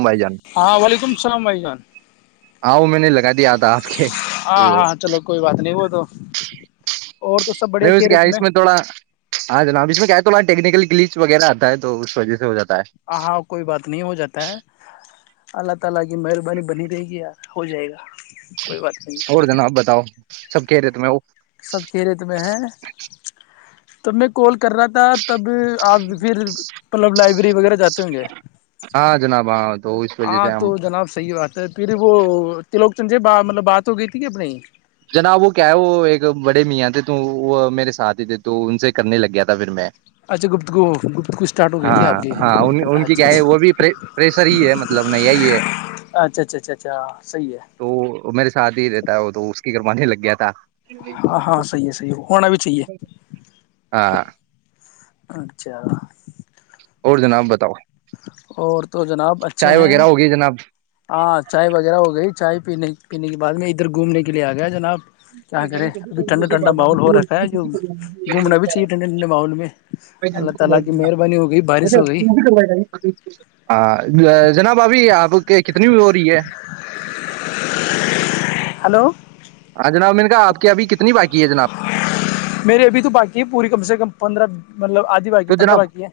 بھائی جان ہاں وعلیکم السلام بھائی جان ہاں وہ میں نے لگا دیا آپ کے ہاں ہاں چلو کوئی بات نہیں وہ تو اور تو سب بڑھیا نہیں اس کیا خیریت اس میں تھوڑا ہاں جناب اس میں کیا تو تھوڑا ٹیکنیکل گلیچ وغیرہ ہے تو اس وجہ سے ہو جاتا ہے ہاں ہاں کوئی بات نہیں ہو جاتا ہے اللہ تعالی کی مہربانی بنی رہے گی یار ہو جائے گا کوئی بات نہیں اور جناب بتاؤ سب کہہ رہے تھے میں سب خیریت میں ہے تب میں کال کر رہا تھا تب آج پھر مطلب لائو [unintelligible] جاتے ہوں گے ہاں جناب ہاں تو اس وجہ سے ہاں ہم تو جناب صحیح بات ہے پھر وہ ت لوگ چنجے ب مطلب بات ہو گئی بھئی جناب وہ کیا ہے وہ ایک بڑے میاں تھے تو وہ میرے ساتھ ہی تھے تو ان سے کرنے لگ گیا تھا پھر میں اچھا گفتگو گفتگو اسٹارٹ ہو گئی تھی آپ کی ہاں ہاں ان کی اچھا کیا ہے وہ اچھا بھی پریشر ہی ہے مطلب نیا ہی ہے اچھا اچھا اچھا اچھا صحیح ہے تو میرے ساتھ فری رہتا ہے وہ تو کروانے لگ گیا تھا ہاں ہاں صحی ہے صحی ہے ہونا بھی چاہیے ہاں اچھا اور جناب بتاؤ اور تو جناب اچھے چائے ہیں وغیرہ ہوگی جناب ہاں چای وغیرہ ہو گئی چائ پینے پینے کے بعد میں ادھر گھومنے کے لیے آ گیا جناب کیا کرے ابھی ٹھنڈا ٹھنڈا ماحول ہو رکھا ہے جو گھومنا بھی چاہیے ٹھنڈے ٹھنڈے ماحول میں اللہ تعالی کی مہربانی ہو گئی بارش ہو گئی ہاں جناب ابھی آپ کہ کتنی بھی ہو رہی ہے ہلو ہاں جناب میں نے کہا آپ کے ابھی کتنے میرری ابھی تو باقی ہے پوری کم سے کم پندرہ مطلب آدھی باقی تو پندرہ جناب باقی ہے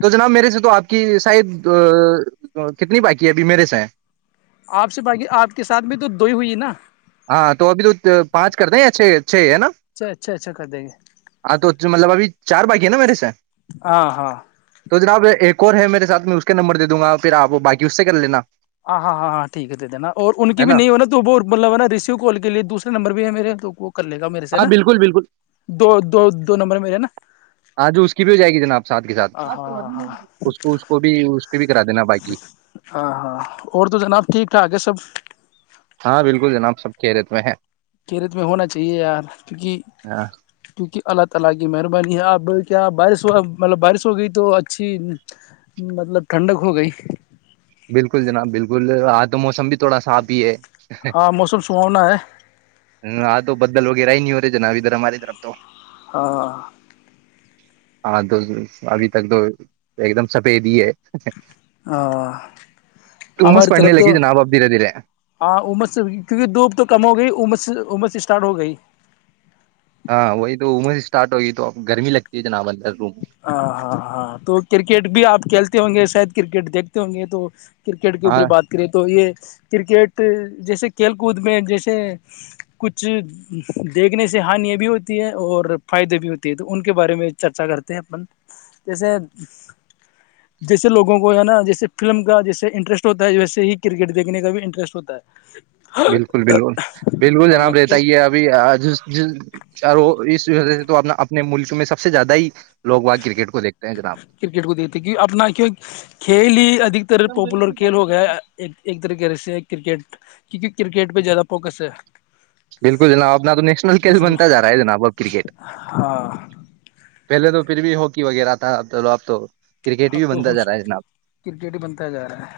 تو جناب میرے سے تو آپ کی شاید تو کتنی باقی ہے ابھی میرے سے ہے آپ سے باقی آپ کے ساتھ بھی تو دو ہی ہوئی ہے نا ہاں تو ابھی تو پانچ کرتے ہیں اچھے چھ ہے نا اچھا اچھا اچھا کر دیں گے ہاں تو مطلب ابھی چار باقی کہ ن مید سے ہ ہاں کوور ہے میرے ساتھ میں اس کے نمبر دوں گا پھر آپ بای اس سے کر لینا ہاں ہاں ہاں ہاں ٹھیک ہے د نا اور ان کی بھی نہیں ہو نا تو وہ مطلب ہے نا ر کال کےے دوسرے نمبر بھی ہے میرے کو ہاں بالکل بالکل دو دو نمبر میرے نا ہاں جو اس کی بھی ہو جائے گی جناب ساتھ کے ساتھ ہاں ہاں ہاں اس کو بھی اس کی بھی کرا دینا باقی ہاں ہاں اور تو جناب ٹھیک تو آگے سب ہاں بالکل جناب سب کییرت میں ہے ہ کیا ہاں بارش ہوا مطلب بارش ہو گئی تو اچھی مطلب ٹھنڈک ہو گئی بالکل جناب بالکل آج تو موسم بھی تھوڑا صاف ہی ہے ہاں موسم سہاونا ہے ہ آ تو بدل وغہ ہی نہیں ہو جنا ادھر ہماری طرف تو ہاں [unintelligible] ہاں تو ابھی تک تو ایک دم سفید ہی ہے ہاں عمس ہماری پڑنے طرف تو لگی جناب اب دھیرے دھیرے ہاںمس سے کیونکہ دھوپ تو کم ہو گئیمس سےمس اسٹارٹ ہو گئی [unintelligible] ہاں وہی تو عمر سے اسٹارٹ ہوگئی تو اب گرمی لگتی ہے جنا بول ہاں ہاں ہاں تو کرکٹ بھی آپ کھیلتے ہوں گے شاید کرکٹ دیکھتے ہوں گے تو کرکٹ کے ہاں اوپر بات کرے تو یہ کرکٹ جیسے کھیل کود میں جیسے کچھ دیکھنے سے ہان بھی ہوتی ہے اور فائدے بھی ہوتی ہے تو ان کے بارے میں چرچا کرتے اپن جیسے جیسے لوگوں کو ہے نا جیسے فلم کا جیسے انٹرسٹ ہوتا ہے ویسے ہی کرکٹ دیکھنے کا بھی انٹرسٹ ہوتا ہے بالکل بالکل بالکل ہاں جناب رہتا تو ہی ہے ابھی ج ج اور وہ اس وہ سے تو اپنے ملک میں سب سے زیادہ ہی لوگ وہاں کرکٹ کو دیکھتے ہیں جناب کرکٹ کو دیکھتے کی اپنا کیوں کھیل ہی ادھتر پاپولر کھیل ہو گیا ایک طریق سے کرکٹ کیونکہ کرکٹ پہ زیادہ فوکس ہے بالکل جناب ابنا تو نیشنل کھیل ماشاء بنتا اللہ جا رہا ہے جناب اب کرکٹ ہاں پہلے تو پھر بھی ہو وغیرہ آتا توو آب تو کرکٹ اب بھی تو بنتا خوش جا رہا ہے جناب کرکٹ ہی بنتا جا رہا ہے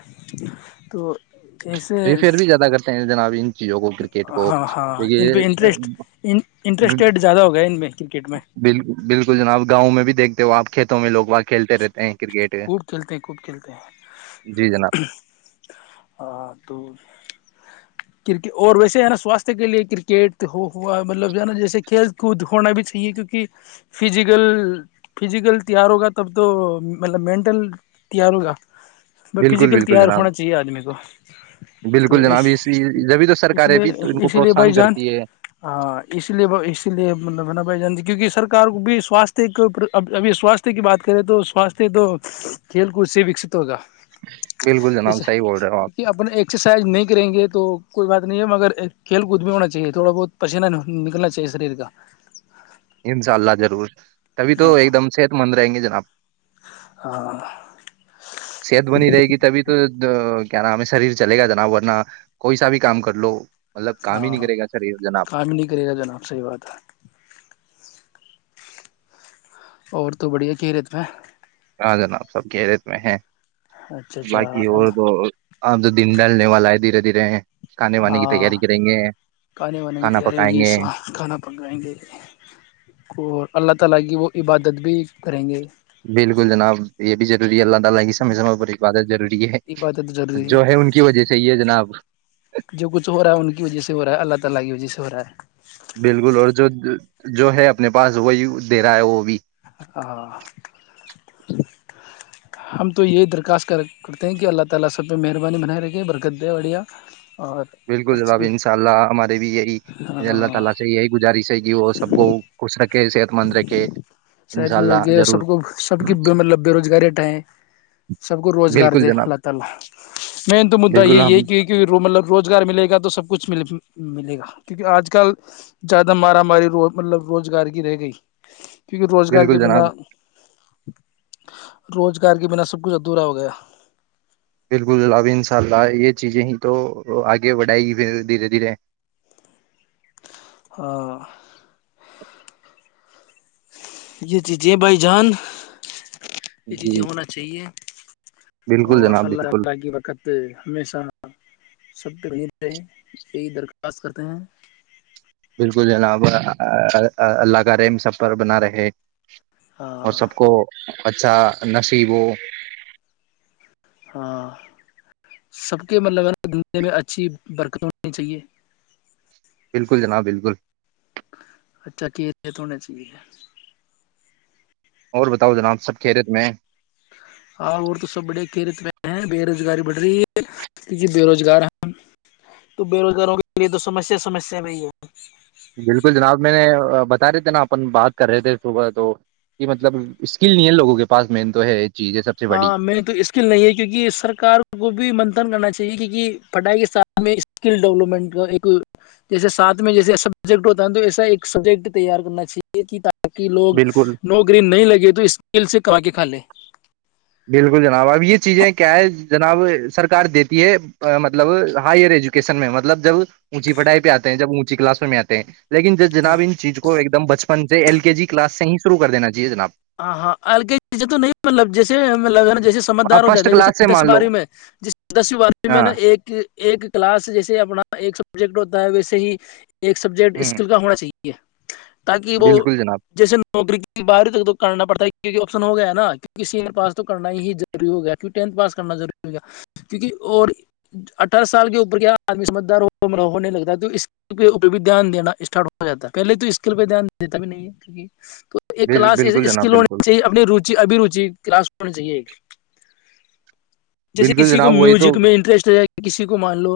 تو ایسے پریفر بھی زیادہ کرتے ہیں جناب ان چیزوں کو کرکٹ کو ہاں ہاں ان پہ کیکہ انٹرسٹ انٹرسٹیڈ زیادہ ہو گیا ان میں کرکٹ میں بالکل بالکل جناب گاؤں میں بھی دیکھ تو آپ کھیتوں میں لوگ کھیل رہتے ہیں کرکٹ خب کھیلتے ہیں کوب کھیلتے جی جناب ہیں آ تو [unintelligible] کرکٹ اور ویسے ہے نا سواستھ کے لیے کرکٹ ہو ہوا مطلب جو ہے نا جیسے کھیل کود ہونا بھی چاہیے کیونکہ فزیکل فزیکل تیار ہوگا تب تو مطلب مینٹل تیار کاا [unintelligible] ب بالکل فزیکل بالکل تیار جناب ہونا چاہیے آدمی کو تو بالکل لیے جناب اس جبھی تو سرکاریں بھی ان کو اسی لیے بائی پروتساہن جان کرتی ہے لیے اس لیے ملا بائی جان کیونکہ سر بھی سوست ابھی سواستھ کی بات کریں تو ساستھ [unintelligible] تو کھیل کود سے وکست ہوگا بالکل جناب جسا صحیح بول رہے ہو آپ کیونکہ اپنے ایکسرسائز نہیں کریں گے تو کوئی بات نہیں ہے مگر کھیل کود بھی ہونا چاہیے تھوڑا بہت پسینہ نکلنا چاہیے شریر کا انشاء اللہ ضرور تبھی ہاں تو ایک دم صحت مند رہیں گے آپ [unintelligible] ہاں [unintelligible] صحت بنی رہے گی تبھی تو کیا نام ہمیں شریر چلے گا جناب ورنہ کوئی سا بھی کام کر لو کام ہی نہیں ہاں کرے گا شریر جناب کام نہیں کرے گا جناب صحی بات ہے اور تو بڑھیا کہھیریت میں ہاں جناب سب کیریت میں ہے اچھا اچھا باقی ہوور اب دو ہ تو دن ڈھالنے والا ہے دھیرے دھیرے کھانے وانے کی ہاں تیاری کریں گے کھانے وانے کی کھانا تیاری پکائیں ہوگی گے کھانا پنکائیں گے اور اللہ تعالی کی وہ عبادت بھی کریں گے بالکل جناب یہ بھی ضروری ہے اللہ ت گی سم سمے پر ایکبادت ضروری ہے عبادت ضروری جو ہے ان کی وجہ سے یہ ہے جناب جو کچھ ہو رہا ہے ان کی وجہ سے ہو رہا ہے اللہ تعالی کی وجہ ہو رہا ہے بالکل اور جو جو ہے اپنے پاس وہی دے رہا ہے وہ بھی ہم تو یہی درخواست کرتے ہیں کہ اللہ تعالی فلم بنا رہے گا برکت دے اڑیاں بالکل جناب ان شاء اللہ ہمارے بھی یہی اللہ تعالی سے یہی گزارش ہے کہ وہ سب کو صحت مندرے کی سب کو سب کی میں لب بے روزگاری اٹھائیں سب کو روزگار بالکل دے جناب اللہ تعالی نعمدہ بالکل ہم یہی مطلب روزگار ملے گا تو سب کچھ ملے گا کیونکہ آج کل زیادہ مارا ماری مطلب روزگار کی رہ گئی روزگار بالکل کے بنا جناب روزگار کے بنا سب کچھ ادھورا ہو گیا بالکل ابھی ان شاء اللہ یہ چیزیں ہی تو آگے بڑھائے گی پھر دھیرے دھیرے [inaudible] یہ جی جی بھائی جان جی یہ ہونا چاہیے بالکل اور جناب بالکل اللہ کی وقت ہمیشہ سب سے یہی درخواست کرتے ہیں بالکل جناب اللہ کا ریم سب پر بنا رہے اور ہاں سب کو اچھا نصیبوں ہاں سب کے مطلب ہے نا دنیا میں اچھی برکت ہونی چاہیے بالکل جناب بالکل [inaudible] اور بتاؤ جناب سب خیریت میں ہے ہاں اور تو سب بڑے کھیرت میں ہیں بے روزگاری بڑھ رہی ہے کیونکہ بے روزگار ہیں تو بے روزگاروں کے لیے تو سمسیا سمسیا میں ہی ہے بالکل جناب میں نے بتا رہے تھے نا اپن بات کر رہے تھے صبح تو کہ مطلب اسکل نہیں ہے لوگوں کے پاس مین تو ہے چیز ہے سب سے بڑی ہاں میں تو اسکل نہیں ہے کیونکہ سرار کو بھی منتن کرنا چاہیے کی پڑھائی کے سھ میں اسکل ڈیولپمنٹ کا جیسے سھ میں جیسے سبجیکٹ ہوتا ہے ن تو ایسا ایک سبجیکٹ تیار کرنا چاہیے کہ تہ لوگ بالکل نو گرین نہیں لگے تو اسکیل سے کما کے کھ لیں بالکل جناب اب یہ چیزیں کیا ہے جناب سرکار دیتی ہے مطلب ہائر ایجوکیشن میں مطلب جب اونچی پڑھائی پہ آتے ہیں جب اونچی کلاسوں میں آتے ہیں لیکن جب جناب ان چیز کو ایک دم بچپن ایل کے جی کلاس سے ہی شرع کر دا چاہیے جناب ہاں ہاں الک چ تو نہیں مطلب جیس لگن جیسے ہاں سمجھدار ہو فرسٹ جاتے ہیں جیسے کلاس سے دس مان لو بارو میں جس دسو بارہو میں ہاں نا ایک ایک کلاس جیسے اپنا ایک سبجیکٹ ہوتا ہے ویسے ہی ایک سبجیکٹ ہ اسکل کا ہونا چاہیے ٹ ہے تاکہ وہ بالکل جناب جیسے نوکری کی باری تک تو آشن ہو گیا ہے نا کی پاس تو کرنا ہی ضروری ہو گیا پاس کرنا وری ہوگ کیک اور اٹھارہ سال کے اوپر کیا آد سمجھدار ہو نہیں لگتا ہے تو اسک کے اپ بھی دھیان دینا اسٹارٹ ہو جا ہے پہے تو اسکل پہ دھیان دیتا بھی نہیں ہےک تو ایک بل- کلاس بالکل ایس جناب لونے بالکل سے ہی اپنی رچ اب روچی کلاس ہونا چاہیے ایک جیسے بالکل کسی کو جناب وہی تو میوزک میں انٹرسٹ رہ ج کہ کسی کو مان لو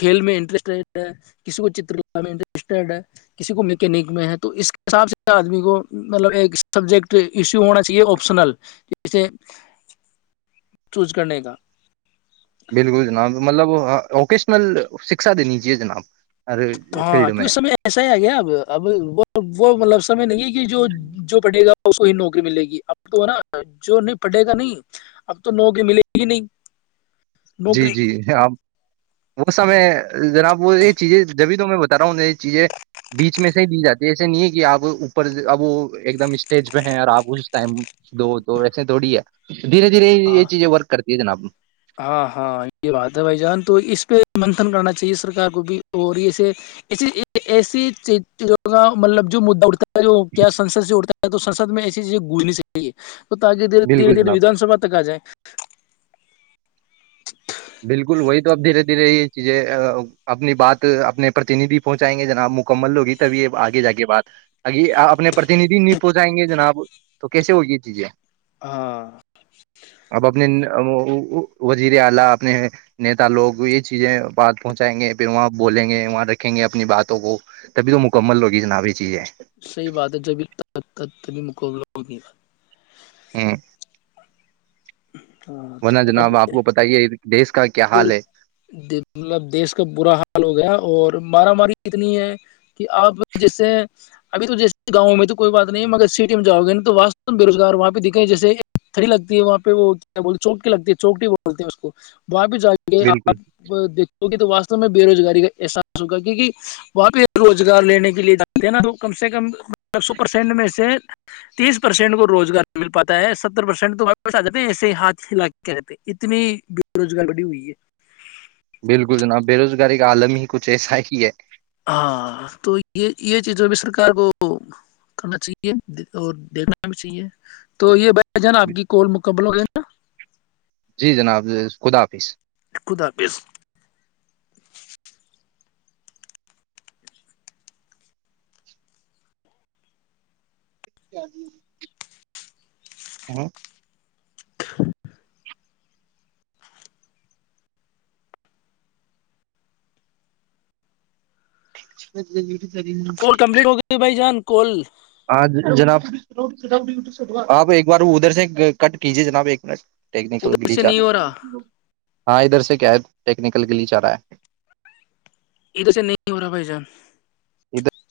کھیل میں انٹرسٹیڈ ہے کسی کو چترکلا میں انٹرسٹیڈ ہے کسی کو میکینک میں ہے تو اس کے حساب سے آدمی کو مطلب ایک سبجیکٹ ایشو ہونا چاہیے آپشنل جے چوز کرنے کا بالکل جناب مطلب ووکیشنل شکشا دینجیے جناب ارے ہاں فیلڈ کی میں اس سمے ایسا ہی آ گیا اب اب وہ وہ مطلب سمے نہیں ہے کہ جو جو پڑے گا نوکری ملے گی اب تو ہے نا جو نہیں پڑے گا نہیں اب تو نوکری ملے گی نہیں جی نوکری جی ہم وہ سمے جناب وہ یہ چیزیں جبھی تو میں بتا رہا ہوں یہ چیزیں بیچ میں سے ہی دی جاتی ہے ایسے نہیں ہے کہ آپ اوپر اب وہ ایک دم اسٹیج پہ ہیں اور آپ اس ٹائم دو دو وسے تھوڑی ہے دھیرے دھیرے یہ ہاں چ جی ورک کرتے ہیں یہ جناب ہاں ہاں یہ بات ہے بھائی جان تو اس پہ منتن کرنا چاہیے سرک کو بھی اور یہسے ای ایسی مطلب جو ما اٹتا کیا سسد سے اٹتا تو سسد میں ایسی چیزیں گجنی چاہیے تو تاکہ دھیرے بالکل جناب دھیرےھیےدان سبا تک جائے بالکل وہی تو اب دھیرے دھیرے یہ چیزیں اپنی بات اپنے پرتینیدھی پہنچائیں گے جناب مکمل ہوگی تبھی یہ آگے جا کےے بات ا اپنے پرتینیدھی نہیں پہنچائیں گے جناب تو کیسے ہوگی یہ چیزیں ہاں اب اپنے وزیر آلہ اپنے نیتا لوگ یہ چیزیں بات پہنچائیں گے پھر وہاں بولیں گے وہاں رکھیں گے اپنی باتوں کو تبھی تو مکمل لوگی جناب یہ چیزیں صحی بات ہے جبھی ت ت تبھی مقابل بہت د باد ہاں ورنہ جناب آپ کو پت ہی ہے دیش کا کیا پھر حال ہے مطلب دیش کا برا حال ہو گیا اور مارا ماری اتنی ہے کہ آپ جیسے ابھی تو جیسے گاؤں میں تو کوئی بات نہیں مگر سٹی میں جاؤ گے نہیں تو وا بے روزگار وہاں پہ دکھے جیسے تھڑی لگتی ہے وہاں پہ وہ کیا بول چوکٹی لگتی ہے چوکٹی بولتے ہیں اس کو وہاں بھی جائیں گے بالکل آپ دیک تو وا میں بے روزگاری کا احساس ہوگا کی کہ وہاں پہ روزگار لینے کے لیے جاتے ہیں نا تو کم سے کم سو پرسینٹ میں سے تیس پرسینٹ کو روزگار مل پاتا ہے ستر پرسینٹ تو جات ایسے ہی ہاتھیتے اتنی روزگار بڑی ہوئی ہے بلکل جناب بے روزگاری کا عالم ہی کچھ ایسا ہی ہے ہاں تو یہ یہ چیز بھی سرک کو کرنا چاہیے اور دیکھنا بھی چاہیے تو یہ بائی کیا جان آپ کی کال مکبل ہو گئی [inaudible] جی جناب خدا حافظ خدا حافظ [inaudible] [inaudible] [inaudible] کو کمپلیٹ ہو گئی بھائی جان کل ہاں جناب آپ ایک بار ادھر سے کٹ کیجے جناب ایک منٹ ادھر سے نہیں ہو رہا [inaudible] ہاں ادھر سے کیا ہے ٹیکنیکل کے لیے چاہ رہا ہے ا توھر سے نہیں ہو رہا بھائی جان ادھر